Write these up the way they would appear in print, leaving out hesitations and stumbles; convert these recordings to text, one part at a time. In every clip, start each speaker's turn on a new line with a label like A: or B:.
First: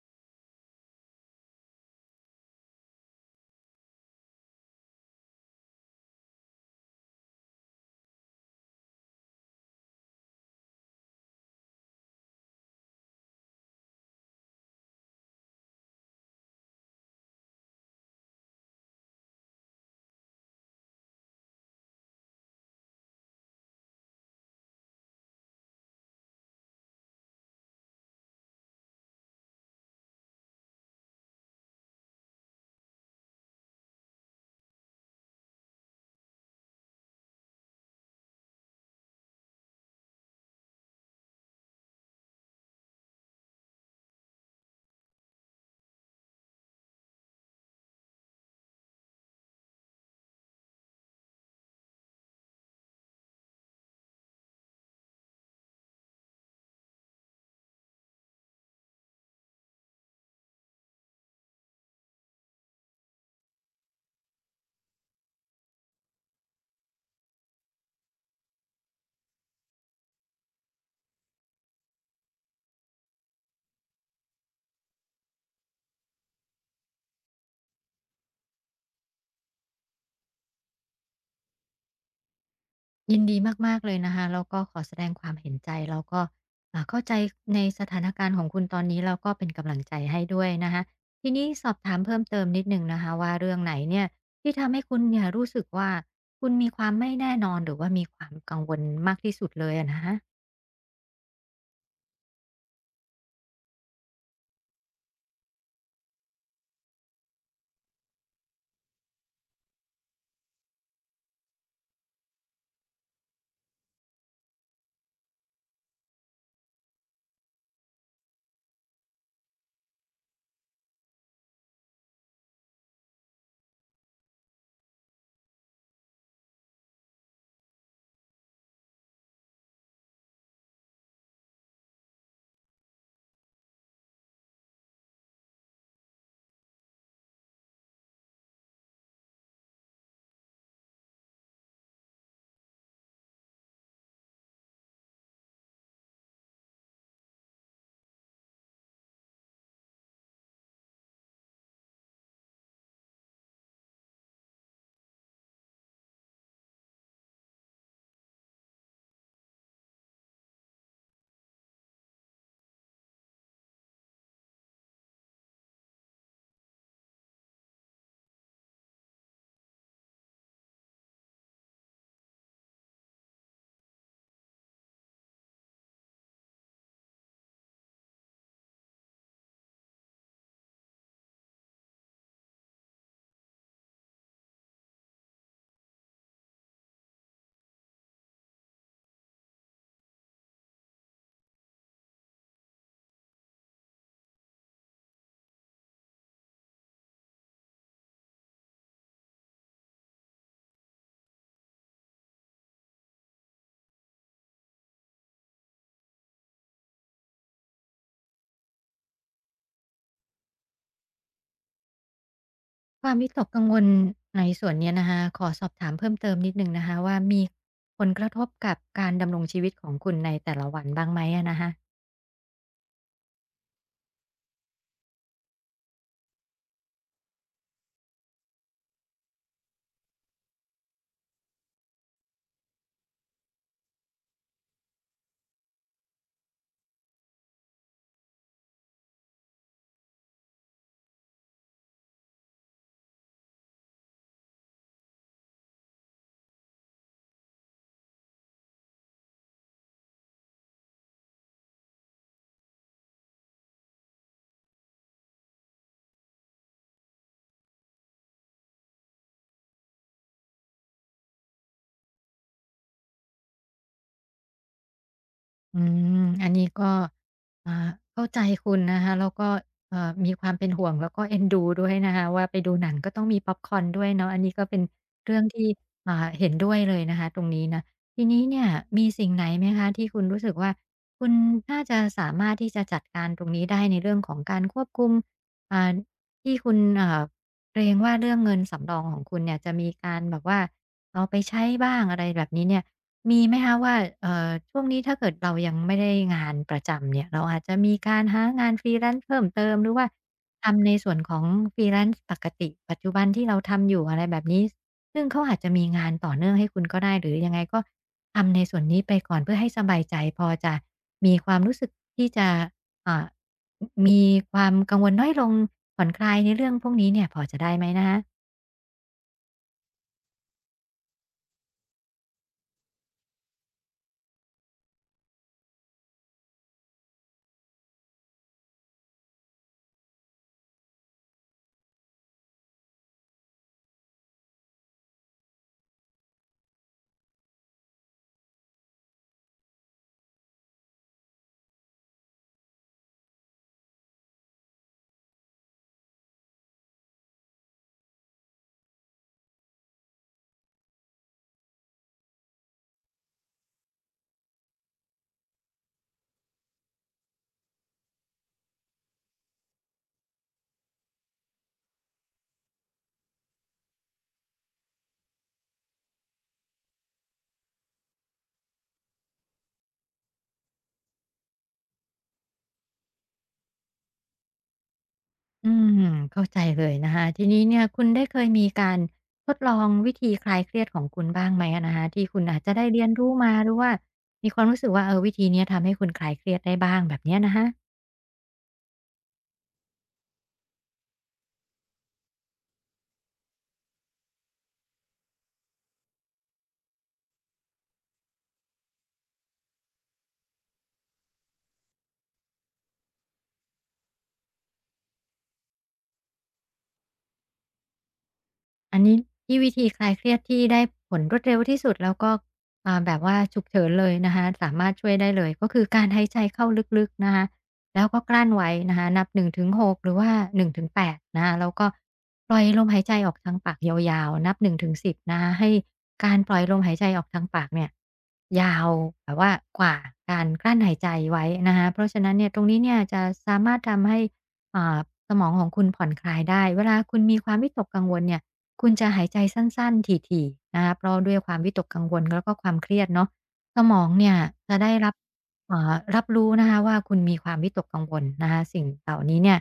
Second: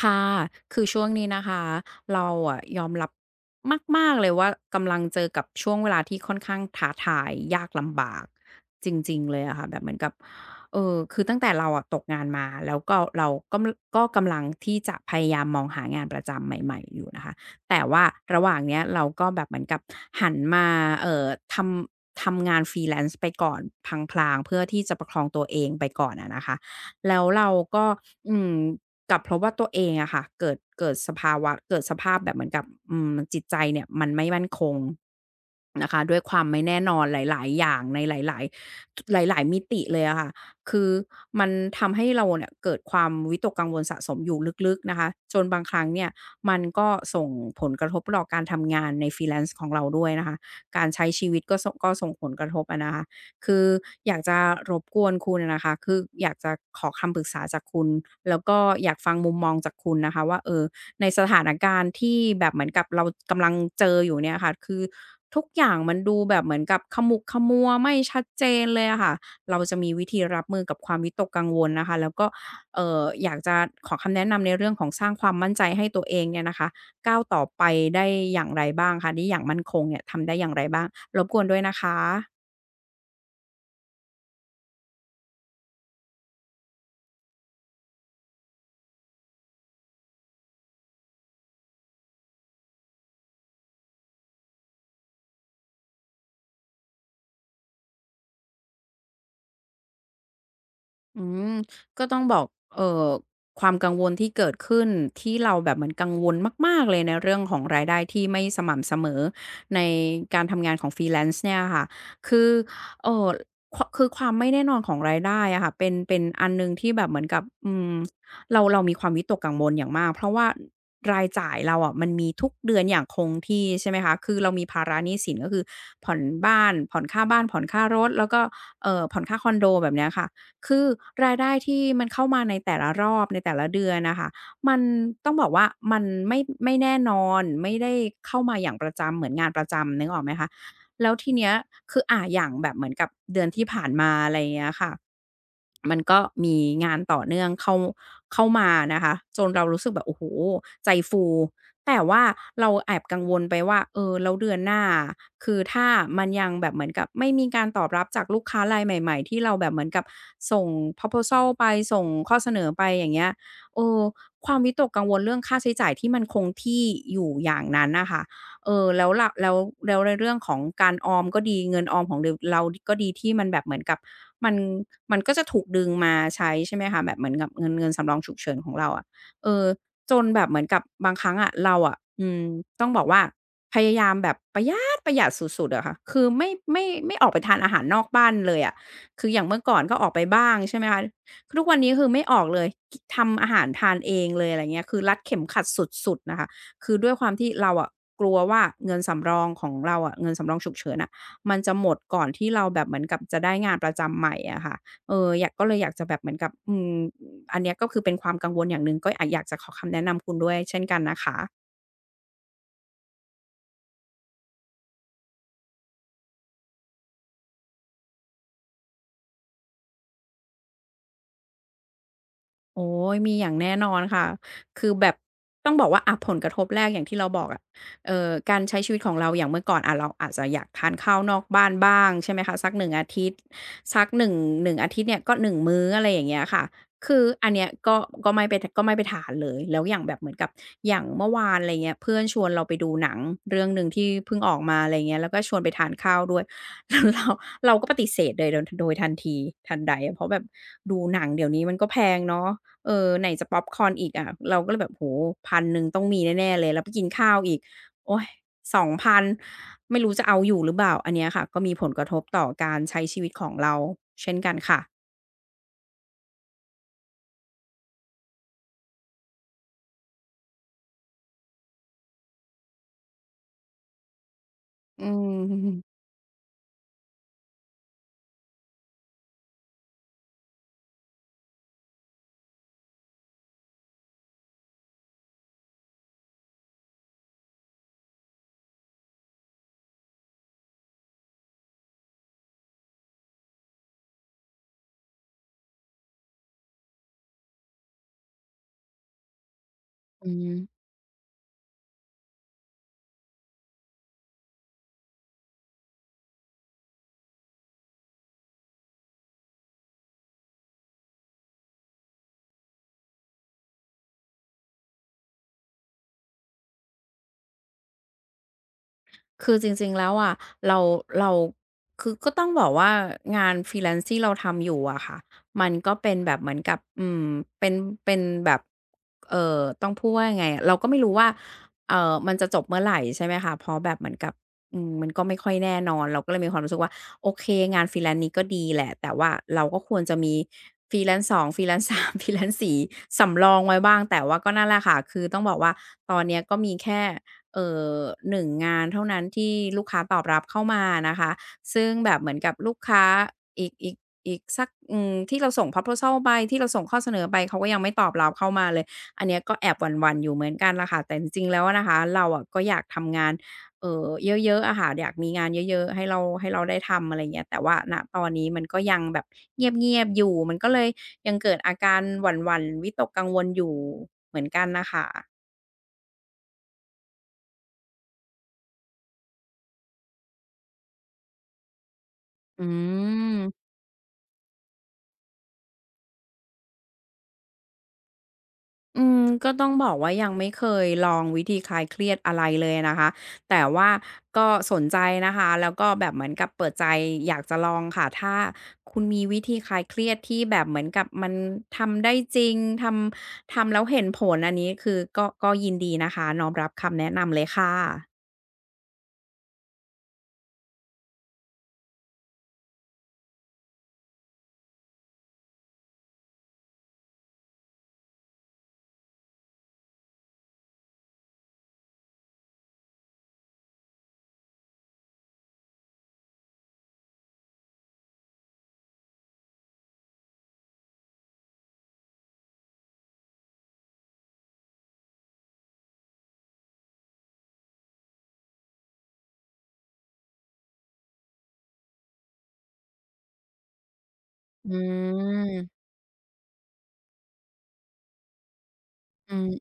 A: ค่ะคือช่วงนี้นะคะเราอะยอมรับมากๆเลยว่ากำลังเจอกับช่วงเวลาที่ค่อนข้างท้าทายยากลำบากจริงๆเลยอะค่ะแบบเหมือนกับคือตั้งแต่เราอะตกงานมาแล้วก็เราก็มก็กำลังที่จะพยายามมองหางานประจำใหม่ๆอยู่นะคะแต่ว่าระหว่างเนี้ยเราก็แบบเหมือนกับหันมาเอ่อททำงาน freelance ไปก่อนพลางๆเพื่อที่จะประคองตัวเองไปก่อนอะนะคะแล้วเราก็อืม กับเพราะว่าตัวเองอะค่ะเกิดสภาวะเกิดสภาพแบบเหมือนกับจิตใจเนี่ยมันไม่มั่นคง นะคะด้วยความไม่แน่นอนหลายๆอย่างในหลายๆหลายๆมิติเลยอะค่ะคือมันทำให้เราเนี่ยเกิดความวิตกกังวลสะสมอยู่ลึกๆนะคะจนบางครั้งเนี่ยมันก็ส่งผลกระทบต่อการทำงานใน Freelance ของเราด้วยนะคะการใช้ชีวิตก็ส่งผลกระทบอะนะคะคืออยากจะรบกวนคุณอะนะคะคืออยากจะขอคำปรึกษาจากคุณแล้วก็อยากฟังมุมมองจากคุณนะคะว่าเออ ในสถานการณ์ที่แบบเหมือนกับเรากำลังเจออยู่เนี่ยค่ะคือทุกอย่างมันดูแบบเหมือนกับขมุกขมัวไม่ชัดเจนเลยอะค่ะเราจะมีวิธีรับมือกับความวิตกกังวลนะคะแล้วก็อยากจะขอคำแนะนำในเรื่องของสร้างความมั่นใจให้ตัวเองเนี่ยนะคะก้าวต่อไปได้อย่างไรบ้างคะได้อย่างมั่นคงเนี่ยทำได้อย่างไรบ้างรบกวนด้วยนะคะ
B: ยินดีมากๆเลยนะคะแล้วก็ขอแสดงความเห็นใจแล้วก็เข้าใจในสถานการณ์ของคุณตอนนี้แล้วก็เป็นกำลังใจให้ด้วยนะคะทีนี้สอบถามเพิ่มเติมนิดหนึ่งนะคะว่าเรื่องไหนเนี่ยที่ทำให้คุณเนี่ยรู้สึกว่าคุณมีความไม่แน่นอนหรือว่ามีความกังวลมากที่สุดเลยอะนะคะ
A: อืมก็ต้องบอกเอ่อความกังวลที่เกิดขึ้นที่เราแบบเหมือนกังวลมากๆเลยในเรื่องของรายได้ที่ไม่สม่ำเสมอในการทำงานของ freelance เนี่ยค่ะคือเอ่อคือความไม่แน่นอนของรายได้อะค่ะเป็นอันหนึ่งที่แบบเหมือนกับเรามีความวิตกกังวลอย่างมากเพราะว่ารายจ่ายเราอะมันมีทุกเดือนอย่างคงที่ใช่ไหมคะคือเรามีภาระหนี้สินก็คือผ่อนบ้านผ่อนค่าบ้านผ่อนค่ารถแล้วก็ผ่อนค่าคอนโดแบบเนี้ยค่ะ คือรายได้ที่มันเข้ามาในแต่ละรอบในแต่ละเดือนนะคะมันต้องบอกว่ามันไม่แน่นอนไม่ได้เข้ามาอย่างประจำเหมือนงานประจำนึกออกไหมคะแล้วทีเนี้ยคืออย่างแบบเหมือนกับเดือนที่ผ่านมาอะไรอย่างเงี้ยค่ะ มันก็มีงานต่อเนื่องเข้ามานะคะจนเรารู้สึกแบบโอ้โฮใจฟูแต่ว่าเราแอบกังวลไปว่าเออแล้วเดือนหน้าคือถ้ามันยังแบบเหมือนกับไม่มีการตอบรับจากลูกค้ารายใหม่ๆที่เราแบบเหมือนกับส่ง proposal ไปส่งข้อเสนอไปอย่างเงี้ยเออความวิตกกังวลเรื่องค่าใช้จ่ายที่มันคงที่อยู่อย่างนั้นน่ะค่ะเออแล้วเราแล้วแล้วในเรื่องของการออมก็ดีเงินออมของรเราก็ดีที่มันแบบเหมือนกับ มันมันก็จะถูกดึงมาใช้ใช่ไหมคะแบบเหมือนกับเงินสำรองฉุกเฉินของเราอะเออจนแบบเหมือนกับบางครั้งอะเราอะต้องบอกว่าพยายามแบบประหยัดสุดๆอะค่ะคือไม่ออกไปทานอาหารนอกบ้านเลยอะคืออย่างเมื่อก่อนก็ออกไปบ้างใช่ไหมคะทุกวันนี้คือไม่ออกเลยกิทำอาหารทานเองเลยอะไรเงี้ยคือรัดเข็มขัดสุดๆน่ะค่ะคือด้วยความที่เราอะกลัวว่าเงินสำรองของเราอะเงินสำรองฉุกเฉินอะ มันจะหมดก่อนที่เราแบบเหมือนกับจะได้งานประจำใหม่อะค่ะเอออยากก็เลยอยากจะแบบเหมือนกับอันเนี้ยก็คือเป็นความกังวลอย่างหนึ่งก็อยากจะขอคำแนะนำคุณด้วยเช่นกันนะคะ
B: ความวิตกกังวลในส่วนเนี้ยนะคะขอสอบถามเพิ่มเติมนิดหนึ่งนะคะว่ามีผลกระทบกับการดำรงชีวิตของคุณในแต่ละวันบ้างไหมอะนะคะ
A: โอ้ยมีอย่างแน่นอนค่ะคือแบบต้องบอกว่าอะผลกระทบแรกอย่างที่เราบอกอะการใช้ชีวิตของเราอย่างเมื่อก่อนอะเราอาจจะอยากทานข้าวนอกบ้านบ้างใช่ไหมคะสักหนึ่งอาทิตย์สักหนึ่งหนึ่งอาทิตย์เนี่ยก็หนึ่งมื้ออะไรอย่างเงี้ยค่ะคืออันเนี้ยก็ก็ไม่ไปทานเลยแล้วอย่างแบบเหมือนกับอย่างเมื่อวานอะไรเงี้ยเพื่อนชวนเราไปดูหนังเรื่องหนึ่งที่เพิ่งออกมาอะไรเงี้ยแล้วก็ชวนไปทานข้าวด้วย แล้วเราก็ปฏิเสธโดยทันทีทันใดเพราะแบบดูหนังเดี๋ยวนี้มันก็แพงเนาะ เออไหนจะพ็อปคอร์นอีกอะเราก็เลยแบบโอ้โฮพันหนึ่งต้องมีแน่ๆเลยแล้วไปกินข้าวอีกโอ๊ยสองพันไม่รู้จะเอาอยู่หรือเปล่าอันเนี้ยค่ะก็มีผลกระทบต่อการใช้ชีวิตของเราเช่นกันค่ะ
B: อืมอันนี้ก็อ่าเข้าใจคุณนะคะแล้วก็มีความเป็นห่วงแล้วก็เอ็นดูด้วยนะคะว่าไปดูหนังก็ต้องมีพ็อปคอร์นด้วยเนาะอันนี้ก็เป็น
A: อื
B: เรื่องที่
A: ม
B: อ่าเห็นด้วยเลยนะคะตรงนี้นะทีนี้เนี่ยมีสิ่งไหนไหมคะที่คุณรู้สึกว่าคุณน่าจะสามารถที่จะจัดการตรงนี้ได้ในเรื่องของการควบคุมอ่าที่คุณเกรงว่าเรื่องเงินสำรองของคุณเนี่ยจะมีการแบบว่าเอาไปใช้บ้างอะไรแบบนี้เนี่ย มีไหมคะว่าช่วงนี้ถ้าเกิดเรายังไม่ได้งานประจำเนี่ยเราอาจจะมีการหางาน Freelance เพิ่มเติมหรือว่า
A: อืม
B: ทำในส่วนของ Freelance ปกติปัจจุบันที่เราทำอยู่อะไรแบบนี้ซึ่งเขาอาจจะมีงานต่อเนื่องให้คุณก็ได้หรือยังไงก็ทำในส่วนนี้ไปก่อนเพื่อให้สบายใจพอจะมีความรู้สึกที่จะอ่าอมีความกังวลน้อยลงผ่อนคลายในเรื่องพวกนี้เนี่ยพอจะได้ไหมนะคะ
A: คือจริงๆแล้วอะเราเราคือก็ต้องบอกว่างาน freelance ที่เราทำอยู่อะค่ะมันก็เป็นแบบเหมือนกับเป็นเป็นแบบต้องพูดว่ายังไงอะเราก็ไม่รู้ว่ามันจะจบเมื่อไหร่ใช่ไหมคะเพราะแบบเหมือนกับมันก็ไม่ค่อยแน่นอนเราก็เลยมีความรู้สึกว่าโอเคงาน freelance นี้ก็ดีแหละแต่ว่าเราก็ควรจะมี freelance 2 freelance 3 freelance 4สำรองไว้บ้างแต่ว่าก็นั่นแหละค่ะคือต้องบอกว่าตอนเนี้ยก็มีแค่ เอ่อหนึ่งงานเท่านั้นที่ลูกค้าตอบรับเข้ามานะคะซึ่งแบบเหมือนกับลูกค้าอีกอีกอีกสักที่เราส่ง proposal ไปที่เราส่งข้อเสนอไปเขาก็ยังไม่ตอบรับเข้ามาเลยอันเนี้ยก็แอบหวั่นๆอยู่เหมือนกันล่ะค่ะแต่จริงๆแล้วอนะคะเราอะก็อยากทำงานเออเยอะๆอะค่ะอยากมีงานเยอะๆให้เราได้ทำอะไรเงี้ยแต่ว่าณตอนนี้มันก็ยังแบบเงียบๆอยู่มันก็เลยยังเกิดอาการหวั่นๆวิตกกังวลอยู่เหมือนกันนะคะ
B: อืมเข้าใจเลยนะคะทีนี้เนี่ยคุณได้เคยมีการทดลองวิธีคลายเครียดของคุณบ้างไหมอะนะคะที่คุณอา
A: อื
B: จจะได้เรียนรู้มาห
A: ม
B: รือว่ามีความรู้สึกว่าเออวิธีเนี้ยทำให้คุณคลายเครียดได้บ้างแบบเนี้ยนะคะ
A: อืมก็ต้องบอกว่ายังไม่เคยลองวิธีคลายเครียดอะไรเลยนะคะแต่ว่าสนใจนะคะแล้วก็แบบเหมือนกับเปิดใจอยากจะลองค่ะถ้าคุณมีวิธีคลายเครียดที่แบบเหมือนกับมันทำได้จริงททำแล้วเห็นผลอันนี้คือก็ยินดีนะคะน้อมรับคำแนะนำเลยค่ะ
B: อันนี้ที่วิธีคลายเครียดที่ได้ผลรวดเร็วที่สุดแล้วก็แบบว่าฉุกเฉินเลยนะคะสามารถช่วยได้เลยก็คือการหายใจเข้าลึกๆนะคะแล้วก็กลั้นไว้นะคะนับหนึงถึงหกหรือว่าหนึ่งถึงแปดนะคะแล้วก็ปล่อยลมหายใจออกทางปากยาวๆนับ1-10นงถึงสิบนะคะให้การปล่อยลมหายใจออกทางปากเนี่ยยาวแบบว่ากว่าการกลั้นหายใจไว้นะคะเพราะฉะนั้นเนี่ยตรงนี้เนี่ยจะสามารถทำให้ อ่าสมองของคุณผ่อนคลายได้เวลาคุณมีความวิตกกังวลเนี่ยคุณจะหายใจสั้นๆถี่ๆนะคะเพราะด้วยความวิตกกังวลแล้วก็ความเครียดเนาะสมองเนี่ย
A: อื
B: จะได้รับ
A: ม
B: รับรู้นะคะว่าคุณมีความวิตกกังวลนะคะสิ่งเหล่า
A: อื
B: นี้เนี่ย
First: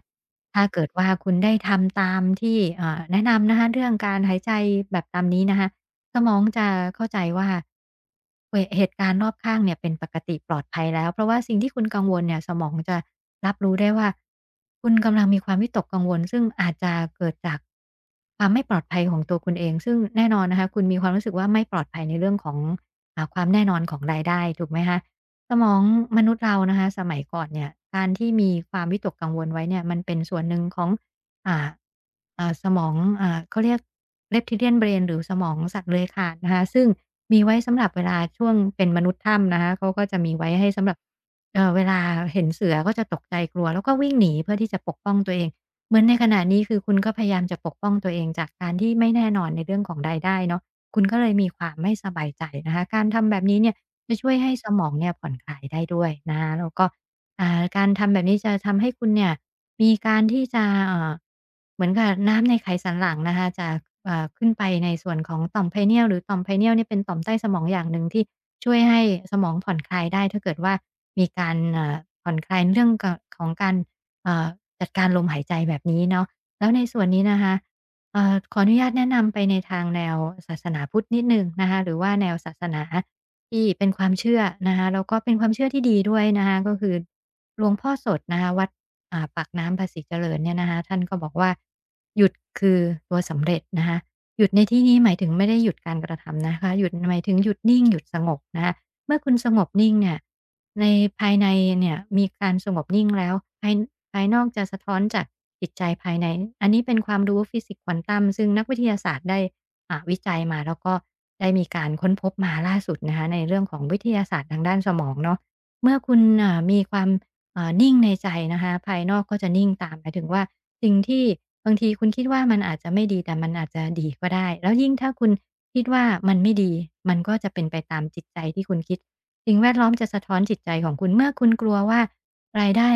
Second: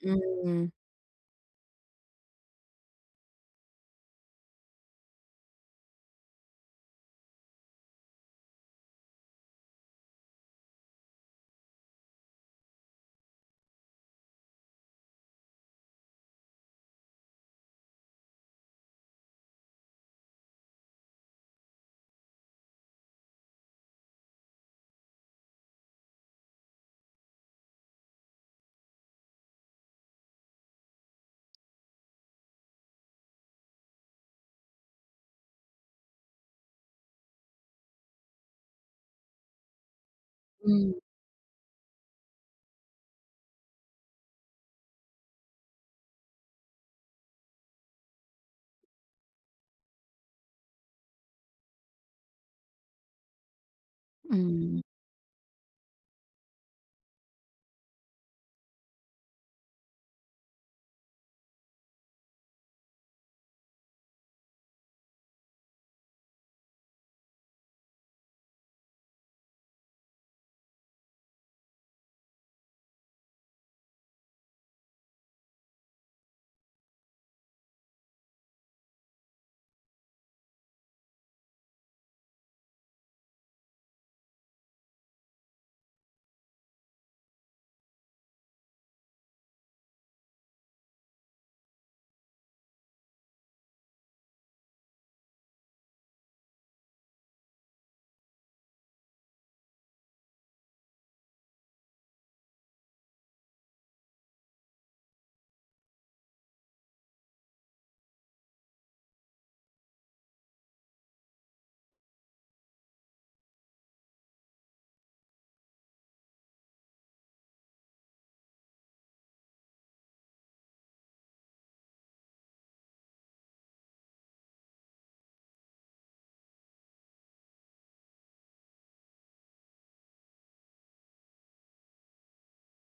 A: ม
B: ถ้าเกิ
A: ๆ
B: ดว่าคุณได้ทำตามที่แนะนำนะคะเรื่องการหายใจแบบตามนี้นะคะ สมองจะเข้าใจว่าเหตุเหตุการณ์รอบข้างเนี่ยเป็นปกติปลอดภัยแล้วเพราะว่าสิ่งที่คุณกังวลเนี่ยสมองจะรับรู้ได้ว่าคุณกำลังมีความวิตกกังวลซึ่งอาจจะเกิดจากความไม่ปลอดภัยของตัวคุณเองซึ่งแน่นอนนะคะคุณมีความรู้สึกว่าไม่ปลอดภัยในเรื่องของอาความแน่นอนของรายได้ถูกไหมคะสมองมนุษย์เรานะคะสมัยก่อนเนี่ยการที่มีความวิตกกังวลไว้เนี่ยมันเป็นส่วนหนึ่งของ อ่าสมองเขาเรียก reptilian brain หรือสมองสัตว์เลื้อยคลานนะคะซึ่งมีไว้สำหรับเวลาช่วงเป็นมนุษย์ถ้ำนะคะเขาก็จะมีไว้ให้
A: อื
B: สำหรับ
A: ม
B: เวลาเห็นเสือก็จะตกใจกลัวแล้วก็วิ่งหนีเพื่อที่จะปกป้องตัวเองเหมือนในขณะนี้คือคุณก็พยายามจะปกป้องตัวเองจากการที่ไม่แน่นอนในเรื่องของรายได้เนาะคุณก็เลยมีความไม่สบายใจนะคะการทำแบบนี้เนี่ยจะช่ว
A: อื
B: ยให้สมอง
A: ม
B: เนี่ยผ่อนคลายได้ด้วยนะะแล้วก็ การทำแบบนี้จะทำให้คุณเนี่ยมีการที่จะเหมือนกับน้ำในไขสันหลังนะคะจะขึ้นไปในส่วนของต่อม Pineal หรือต่อม Pineal เนียลเนี่ยเป็นต่อมใต้สมองอย่างหนึ่งที่ช่วยให้สมองผ่อนคลายได้ถ้าเกิดว่ามีการผ่อนคลายเรื่องกของการอ่าจัดการลมหายใจแบบนี้เนาะแล้วในส่วนนี้นะคะขออนุญาตแนะนำไปในทางแนวศาสนาพุทธนิดหนึ่งนะคะหรือว่าแนวศาสนาที่เป็นความเชื่อนะคะแล้วก็เป็นความเชื่อที่ดีด้วยนะคะก็คือ หลวงพ่อสดนะคะวัดปากน้ำภาษีเจริญเนี่ยนะคะท่านก็บอกว่าหยุดคือตัวสำเร็จนะคะหยุดในที่นี้หมายถึงไม่ได้หยุดการกระทำนะคะหยุดหมายถึงหยุดนิ่งหยุดสงบนะคะเมื่อคุณสงบนิ่งเนี่ยในภายในเนี่ยมีการสงบนิ่งแล้วภายภายนอกจะสะท้อนจากจิตใจภายในอันนี้เป็นความรู้ฟิสิกส์ควอนตัมซึ่งนักวิทยาศาสตร์ได้วิจัยมาแล้วก็ได้มีการค้นพบมาล่าสุดนะคะในเรื่องของวิทยาศาสตร์ทางด้านสมองเนาะเมื่อคุณมีความ นิ่งในใจนะคะภายนอกก็จะนิ่งตามหมายถึงว่าสิ่งที่บางทีคุณคิดว่ามันอาจจะไม่ดีแต่มันอาจจะดีก็ได้แล้วยิ่งถ้าคุณคิดว่ามันไม่ดีมันก็จะเป็นไปตามจิตใจที่คุณคิดสิ่งแวดล้อมจะสะท้อนจิตใจของคุณเมื่อคุณกลัวว่ารายได้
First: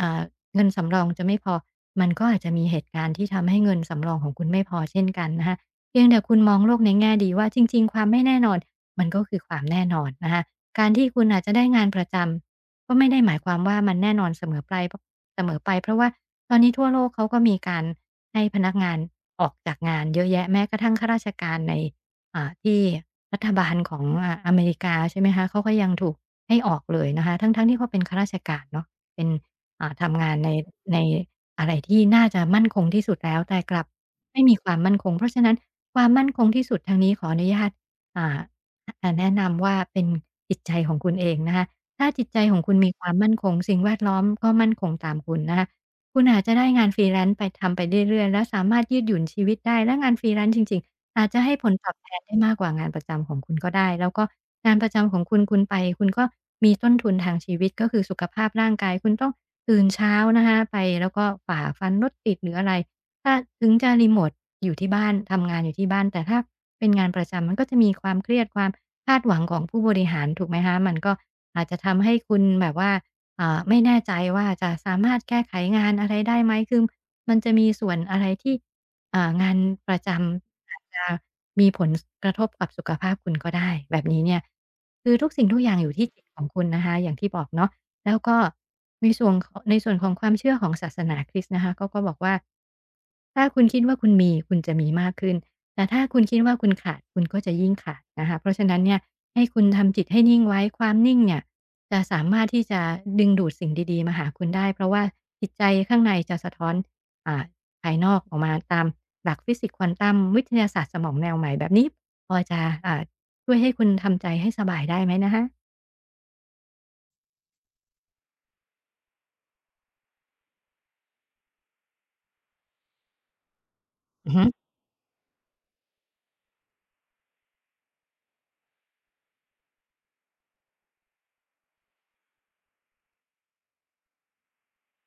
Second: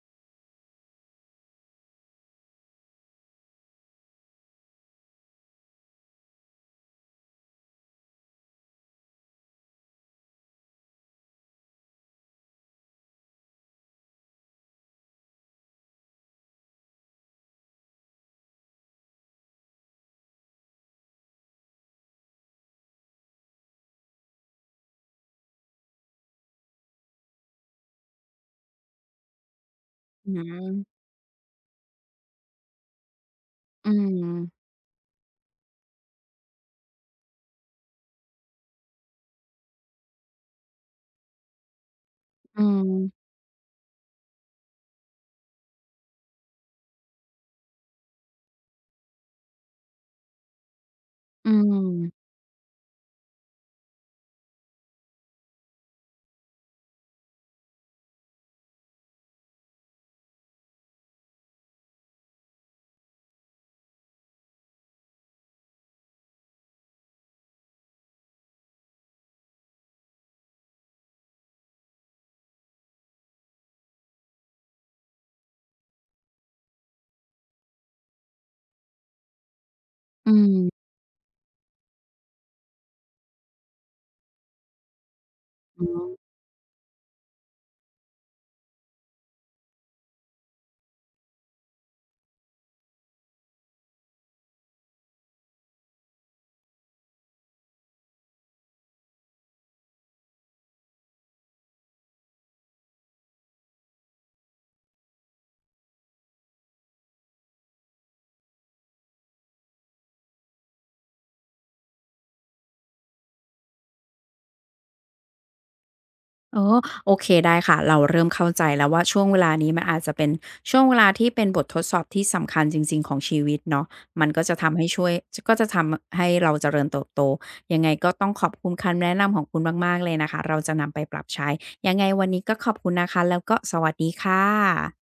B: อ่าเงินสำรองจะไม่พอมันก็อาจจะมีเหตุการณ์ที่ทำให้เงินสำรองของคุณไม่พอเช่นกันนะคะเพียงแต่คุณมองโลกในแง่ดีว่าจริงๆความไม่แน่นอนมันก็คือความแน่นอนนะคะการที่คุณอาจจะได้งานประจำ ก็ไม่ได้หมายความว่ามันแน่นอนเสมอไปพเสมอไปเพราะว่าตอนนี้ทั่วโลกเขาก็มีการให้พนักงานออกจากงานเยอะแยะแม้กระทั่งข้าราชการในที่รัฐบาลของอเมริกาใช่ไหมคะเขาก็ยังถูกให้ออกเลยนะคะทั้งๆที่เขาเป็นข้าราชการเนาะเป็นทำ
A: อื
B: งานในใน
A: ม
B: อะไรที่น่าจะมั่นคงที่สุดแล้วแต่กลับ
A: อื
B: ไม่มีค
A: ม
B: วามมั่นคงเพราะฉะนั้นความมั่นคงที่สุดทางนี้ขออนุญาตอ่าแนะนำว่าเป็นจิตใจของคุณเองนะคะ ถ้าจิตใจขอ
A: อื
B: งคุณมีความ
A: ม
B: มั่นคงสิ่งแวดล้อมก็มั่นคงตามคุณนะคะคุณอาจจะได้งาน freelance ไปทำไปเรื่อยๆแล้วสามารถยืดหยุ่นชีวิตได้และงาน freelance จริงๆอาจจะ
A: อื
B: ให้ผลตอบแทน
A: ม
B: ได้มากกว่างานประจำของคุณก็ได้แล้วก็งานประจำของคุณคุณไปคุณก็มีต้นทุนทางชีวิตก็คือสุขภาพร่างกายคุณต้องตื่นเช้านะคะไปแล้วก็ฝ่าฟันรถติดหรืออะไรถ้าถึงจะรีโมตอยู่ที่บ้านทำงานอยู่ที่บ้านแต่ถ้าเป็นงานประจำมันก็จะมีความเครียดความ คาดหวังของผู้บริหารถูกไหมคะมันก็อาจจะทำให้คุณแบบว่าไม่แน่ใจว่าจะสามารถแก้ไขงานอะไรได้ไหมคือมันจะมีส่วนอะไรที่งานประจ
A: อืม
B: ำอาจจะมีผลสกระทบกับสุขภาพคุณก็ได้แบบนี้เนี่ยคือทุกสิ่งทุกอย่าง
A: อื
B: อยู่ที่
A: ม
B: จิตของคุณนะคะอย่างที่บอกเนาะ แล้วก็ในส่วนของในส่วนของความเชื่อของศาสนาคริสต์นะคะเขาก็บอกว่าถ้าคุณคิดว่าคุณมีคุณจะมีมากขึ้น แต่ถ้าคุณคิดว่าคุณขาดคุณก็จะยิ่งขาดนะคะเพราะฉะนั้นเนี่ยให้คุณทำจิตให้นิ่งไว้ความนิ่งเนี่ยจะสามารถที่จะดึงดูดสิ่งดีๆมาหาคุณได้เพราะว่าจิตใจข้างในจะสะท้อนอ่าภายนอกออกมาตามหลักฟิสิกส์ควอนตัมวิทยาศาสตร์สมองแนวใหม่แบบนี้พอจะอ่าช่วยให้คุณทำใจให้สบายได้ไหมนะคะ
A: อ๋อโอเคได้ค่ะเราเริ่มเข้าใจแล้วว่าช่วงเวลานี้มันอาจจะเป็นช่วงเวลาที่เป็นบททดสอบที่สำคัญจริงๆของชีวิตเนาะมัน
B: อือ
A: ก็
B: ฮึ
A: จะทำให้ช่วยจก็จะทำให้เราเจริญเติบโตยังไงก็ต้องขอบคุณคำแนะนำของคุณมากๆเลยนะคะเราจะนำไปปรับใช้ยังไงวันนี้ก็ขอบคุณนะคะแล้วก็สวัสดีค่ะ